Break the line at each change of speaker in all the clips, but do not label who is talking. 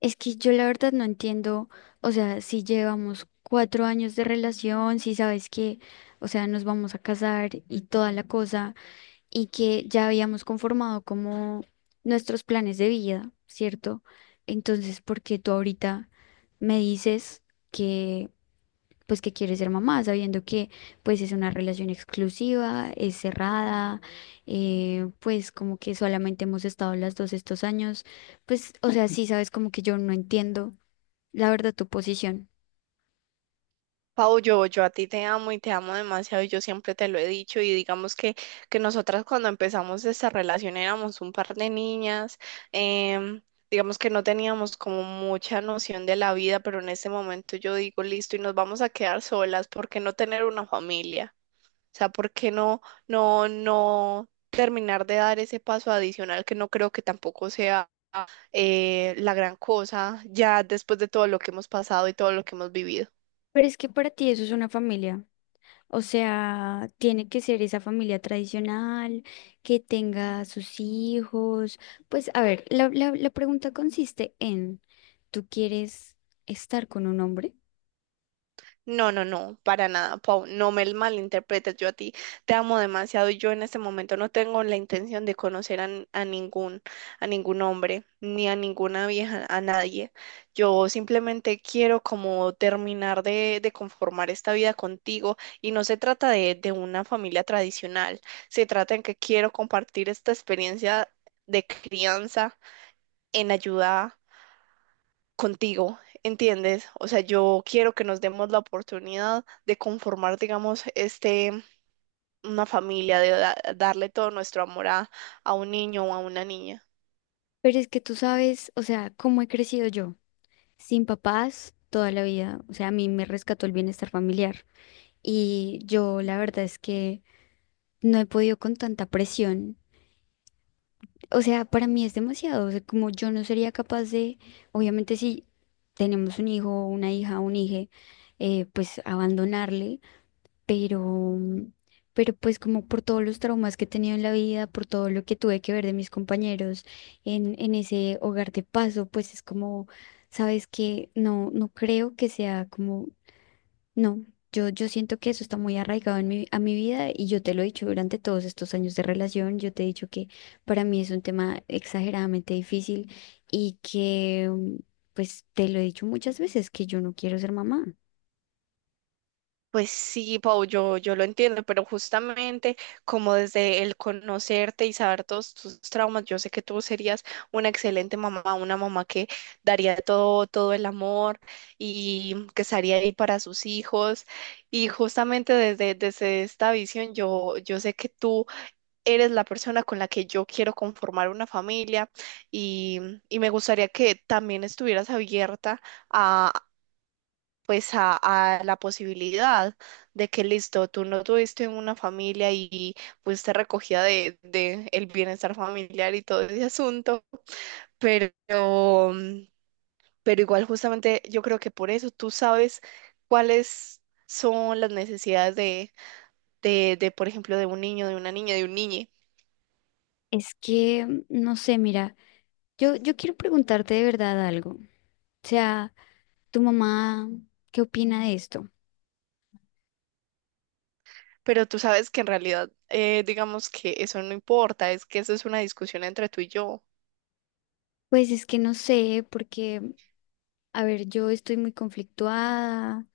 Es que yo la verdad no entiendo, o sea, si llevamos 4 años de relación, si sabes que, o sea, nos vamos a casar y toda la cosa, y que ya habíamos conformado como nuestros planes de vida, ¿cierto? Entonces, ¿por qué tú ahorita me dices pues que quiere ser mamá, sabiendo que pues es una relación exclusiva, es cerrada, pues como que solamente hemos estado las dos estos años, pues o sea, sí sabes como que yo no entiendo la verdad tu posición,
Pau, yo a ti te amo y te amo demasiado y yo siempre te lo he dicho y digamos que nosotras cuando empezamos esta relación éramos un par de niñas, em, digamos que no teníamos como mucha noción de la vida, pero en este momento yo digo, listo, y nos vamos a quedar solas, ¿por qué no tener una familia? O sea, ¿por qué no terminar de dar ese paso adicional que no creo que tampoco sea la gran cosa ya después de todo lo que hemos pasado y todo lo que hemos vivido?
pero es que para ti eso es una familia. O sea, tiene que ser esa familia tradicional, que tenga sus hijos. Pues, a ver, la pregunta consiste en, ¿tú quieres estar con un hombre?
No, no, no, para nada, Pau, no me malinterpretes, yo a ti te amo demasiado y yo en este momento no tengo la intención de conocer a, a ningún hombre, ni a ninguna vieja, a nadie. Yo simplemente quiero como terminar de conformar esta vida contigo y no se trata de una familia tradicional, se trata en que quiero compartir esta experiencia de crianza en ayuda contigo, ¿entiendes? O sea, yo quiero que nos demos la oportunidad de conformar, digamos, este, una familia, de darle todo nuestro amor a un niño o a una niña.
Pero es que tú sabes, o sea, cómo he crecido yo, sin papás toda la vida. O sea, a mí me rescató el bienestar familiar. Y yo la verdad es que no he podido con tanta presión. O sea, para mí es demasiado. O sea, como yo no sería capaz de, obviamente si tenemos un hijo, una hija, un hije, pues abandonarle, pero. Pero pues como por todos los traumas que he tenido en la vida, por todo lo que tuve que ver de mis compañeros en ese hogar de paso, pues es como, sabes que no, no creo que sea como. No, yo siento que eso está muy arraigado a mi vida y yo te lo he dicho durante todos estos años de relación, yo te he dicho que para mí es un tema exageradamente difícil y que, pues te lo he dicho muchas veces, que yo no quiero ser mamá.
Pues sí, Pau, yo lo entiendo, pero justamente como desde el conocerte y saber todos tus traumas, yo sé que tú serías una excelente mamá, una mamá que daría todo, todo el amor y que estaría ahí para sus hijos. Y justamente desde esta visión, yo sé que tú eres la persona con la que yo quiero conformar una familia y, y me gustaría que también estuvieras abierta a, pues a la posibilidad de que listo, tú no tuviste una familia y fuiste recogida de el bienestar familiar y todo ese asunto, pero, pero igual justamente yo creo que por eso tú sabes cuáles son las necesidades de, por ejemplo, de un niño, de una niña, de un niñe.
Es que, no sé, mira, yo quiero preguntarte de verdad algo. O sea, ¿tu mamá qué opina de esto?
Pero tú sabes que en realidad, digamos que eso no importa, es que eso es una discusión entre tú y yo.
Pues es que no sé, porque. A ver, yo estoy muy conflictuada.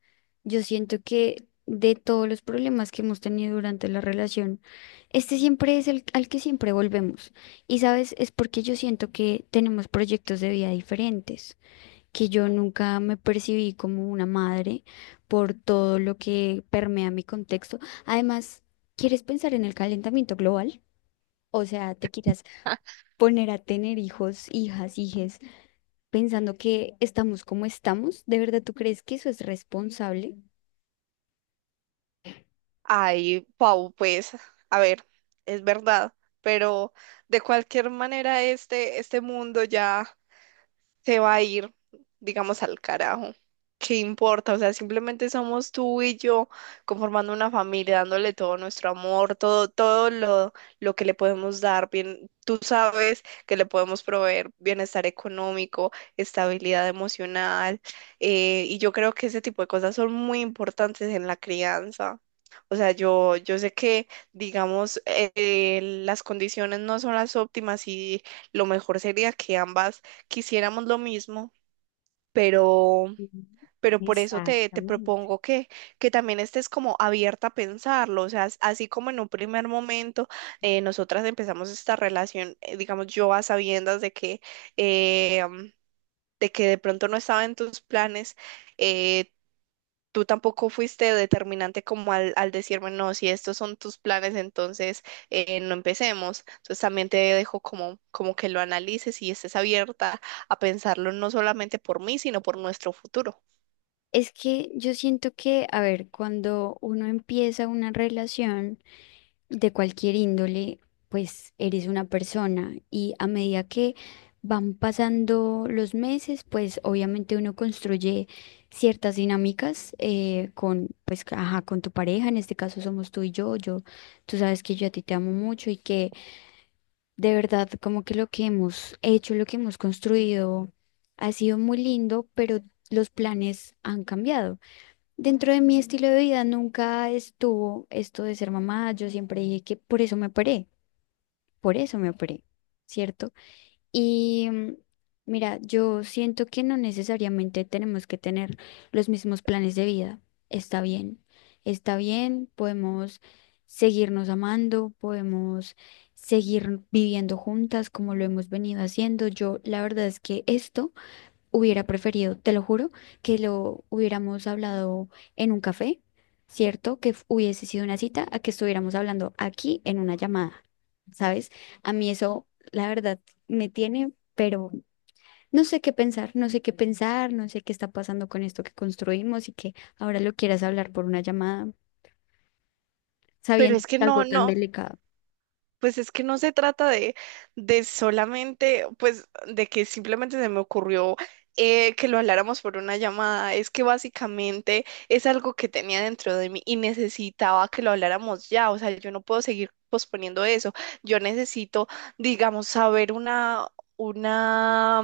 Yo siento que de todos los problemas que hemos tenido durante la relación, este siempre es el al que siempre volvemos. Y sabes, es porque yo siento que tenemos proyectos de vida diferentes, que yo nunca me percibí como una madre por todo lo que permea mi contexto. Además, ¿quieres pensar en el calentamiento global? O sea, te quieras poner a tener hijos, hijas, hijes pensando que estamos como estamos, ¿de verdad tú crees que eso es responsable?
Ay, Pau, pues, a ver, es verdad, pero de cualquier manera este mundo ya se va a ir, digamos, al carajo. ¿Qué importa? O sea, simplemente somos tú y yo conformando una familia, dándole todo nuestro amor, todo, lo que le podemos dar. Bien, tú sabes que le podemos proveer bienestar económico, estabilidad emocional, y yo creo que ese tipo de cosas son muy importantes en la crianza. O sea, yo sé que, digamos, las condiciones no son las óptimas y lo mejor sería que ambas quisiéramos lo mismo, pero, pero por eso te, te propongo que también estés como abierta a pensarlo, o sea, así como en un primer momento nosotras empezamos esta relación, digamos, yo a sabiendas de que eh, de que de pronto no estaba en tus planes, eh, tú tampoco fuiste determinante como al decirme, no, si estos son tus planes, entonces no empecemos. Entonces también te dejo como, como que lo analices y estés abierta a pensarlo no solamente por mí, sino por nuestro futuro.
Es que yo siento que, a ver, cuando uno empieza una relación de cualquier índole, pues eres una persona y a medida que van pasando los meses, pues obviamente uno construye ciertas dinámicas pues, ajá, con tu pareja, en este caso somos tú y yo, tú sabes que yo a ti te amo mucho y que. De verdad, como que lo que hemos hecho, lo que hemos construido ha sido muy lindo, pero los planes han cambiado. Dentro de mi estilo de vida nunca estuvo esto de ser mamá. Yo siempre dije que por eso me operé, por eso me operé, ¿cierto? Y mira, yo siento que no necesariamente tenemos que tener los mismos planes de vida. Está bien, está bien, podemos seguirnos amando, podemos seguir viviendo juntas como lo hemos venido haciendo. Yo, la verdad es que esto. Hubiera preferido, te lo juro, que lo hubiéramos hablado en un café, ¿cierto? Que hubiese sido una cita a que estuviéramos hablando aquí en una llamada, ¿sabes? A mí eso, la verdad, me tiene, pero no sé qué pensar, no sé qué pensar, no sé qué está pasando con esto que construimos y que ahora lo quieras hablar por una llamada,
Pero
sabiendo
es
que
que
es algo tan
no.
delicado.
Pues es que no se trata de solamente, pues, de que simplemente se me ocurrió que lo habláramos por una llamada. Es que básicamente es algo que tenía dentro de mí y necesitaba que lo habláramos ya. O sea, yo no puedo seguir posponiendo eso. Yo necesito, digamos, saber una, una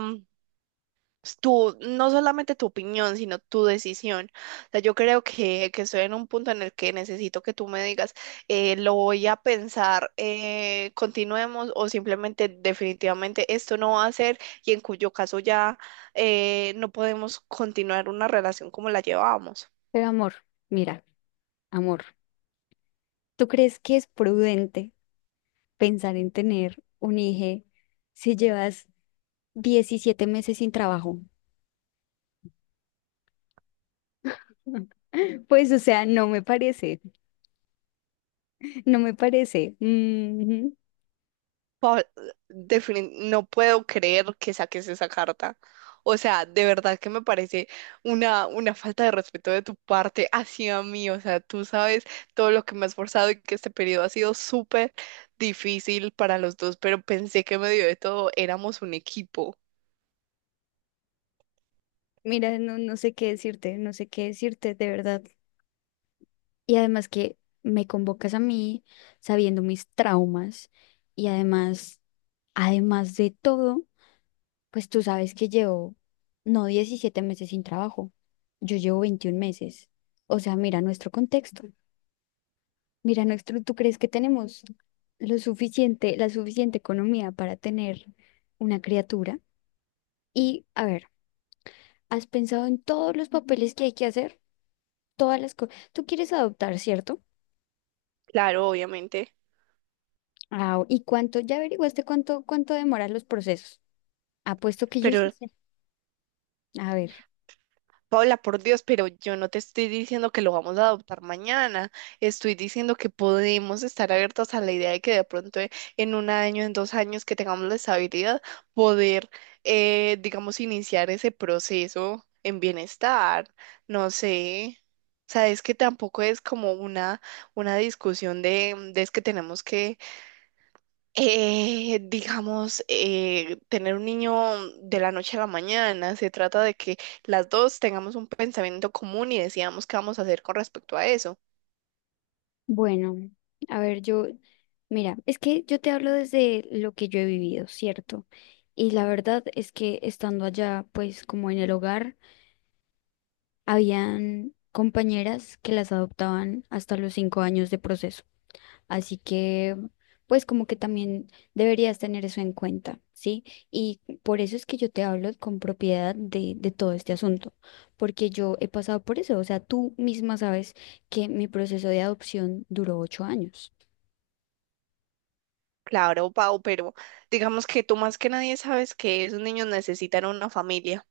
no solamente tu opinión, sino tu decisión. O sea, yo creo que estoy en un punto en el que necesito que tú me digas, lo voy a pensar, continuemos o simplemente definitivamente esto no va a ser y en cuyo caso ya no podemos continuar una relación como la llevábamos.
Pero amor, mira, amor, ¿tú crees que es prudente pensar en tener un hijo si llevas 17 meses sin trabajo? Pues, o sea, no me parece, no me parece. Ujú.
Defini- no puedo creer que saques esa carta. O sea, de verdad que me parece una falta de respeto de tu parte hacia mí. O sea, tú sabes todo lo que me he esforzado y que este periodo ha sido súper difícil para los dos, pero pensé que medio de todo éramos un equipo.
Mira, no, no sé qué decirte, no sé qué decirte, de verdad. Y además que me convocas a mí sabiendo mis traumas y además, además de todo, pues tú sabes que llevo, no 17 meses sin trabajo, yo llevo 21 meses. O sea, mira nuestro contexto. Mira, nuestro, ¿tú crees que tenemos lo suficiente, la suficiente economía para tener una criatura? Y, a ver, ¿has pensado en todos los papeles que hay que hacer? Todas las cosas. Tú quieres adoptar, ¿cierto?
Claro, obviamente.
Ah, ¿y cuánto? ¿Ya averiguaste cuánto demoran los procesos? Apuesto que yo
Pero
sí sé. A ver,
Paula, por Dios, pero yo no te estoy diciendo que lo vamos a adoptar mañana, estoy diciendo que podemos estar abiertos a la idea de que de pronto en un año, en dos años que tengamos la estabilidad, poder, digamos, iniciar ese proceso en bienestar, no sé. Sabes que tampoco es como una discusión de, de es que tenemos que digamos, tener un niño de la noche a la mañana. Se trata de que las dos tengamos un pensamiento común y decidamos qué vamos a hacer con respecto a eso.
bueno, a ver, yo, mira, es que yo te hablo desde lo que yo he vivido, ¿cierto? Y la verdad es que estando allá, pues como en el hogar, habían compañeras que las adoptaban hasta los 5 años de proceso. Así que, pues como que también deberías tener eso en cuenta, ¿sí? Y por eso es que yo te hablo con propiedad de todo este asunto, porque yo he pasado por eso. O sea, tú misma sabes que mi proceso de adopción duró 8 años.
Claro, Pau, pero digamos que tú más que nadie sabes que esos niños necesitan una familia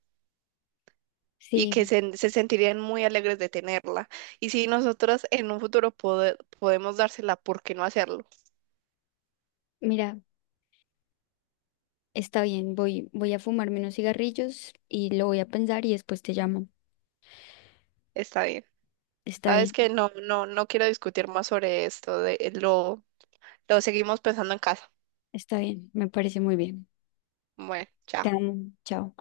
y que
Sí,
se sentirían muy alegres de tenerla. Y si nosotros en un futuro podemos dársela, ¿por qué no hacerlo?
mira, está bien, voy a fumarme unos cigarrillos y lo voy a pensar y después te llamo.
Está bien.
Está
Sabes
bien,
que no, no, no quiero discutir más sobre esto, de, lo seguimos pensando en casa.
está bien, me parece muy bien.
Bueno, chao.
Te amo, chao.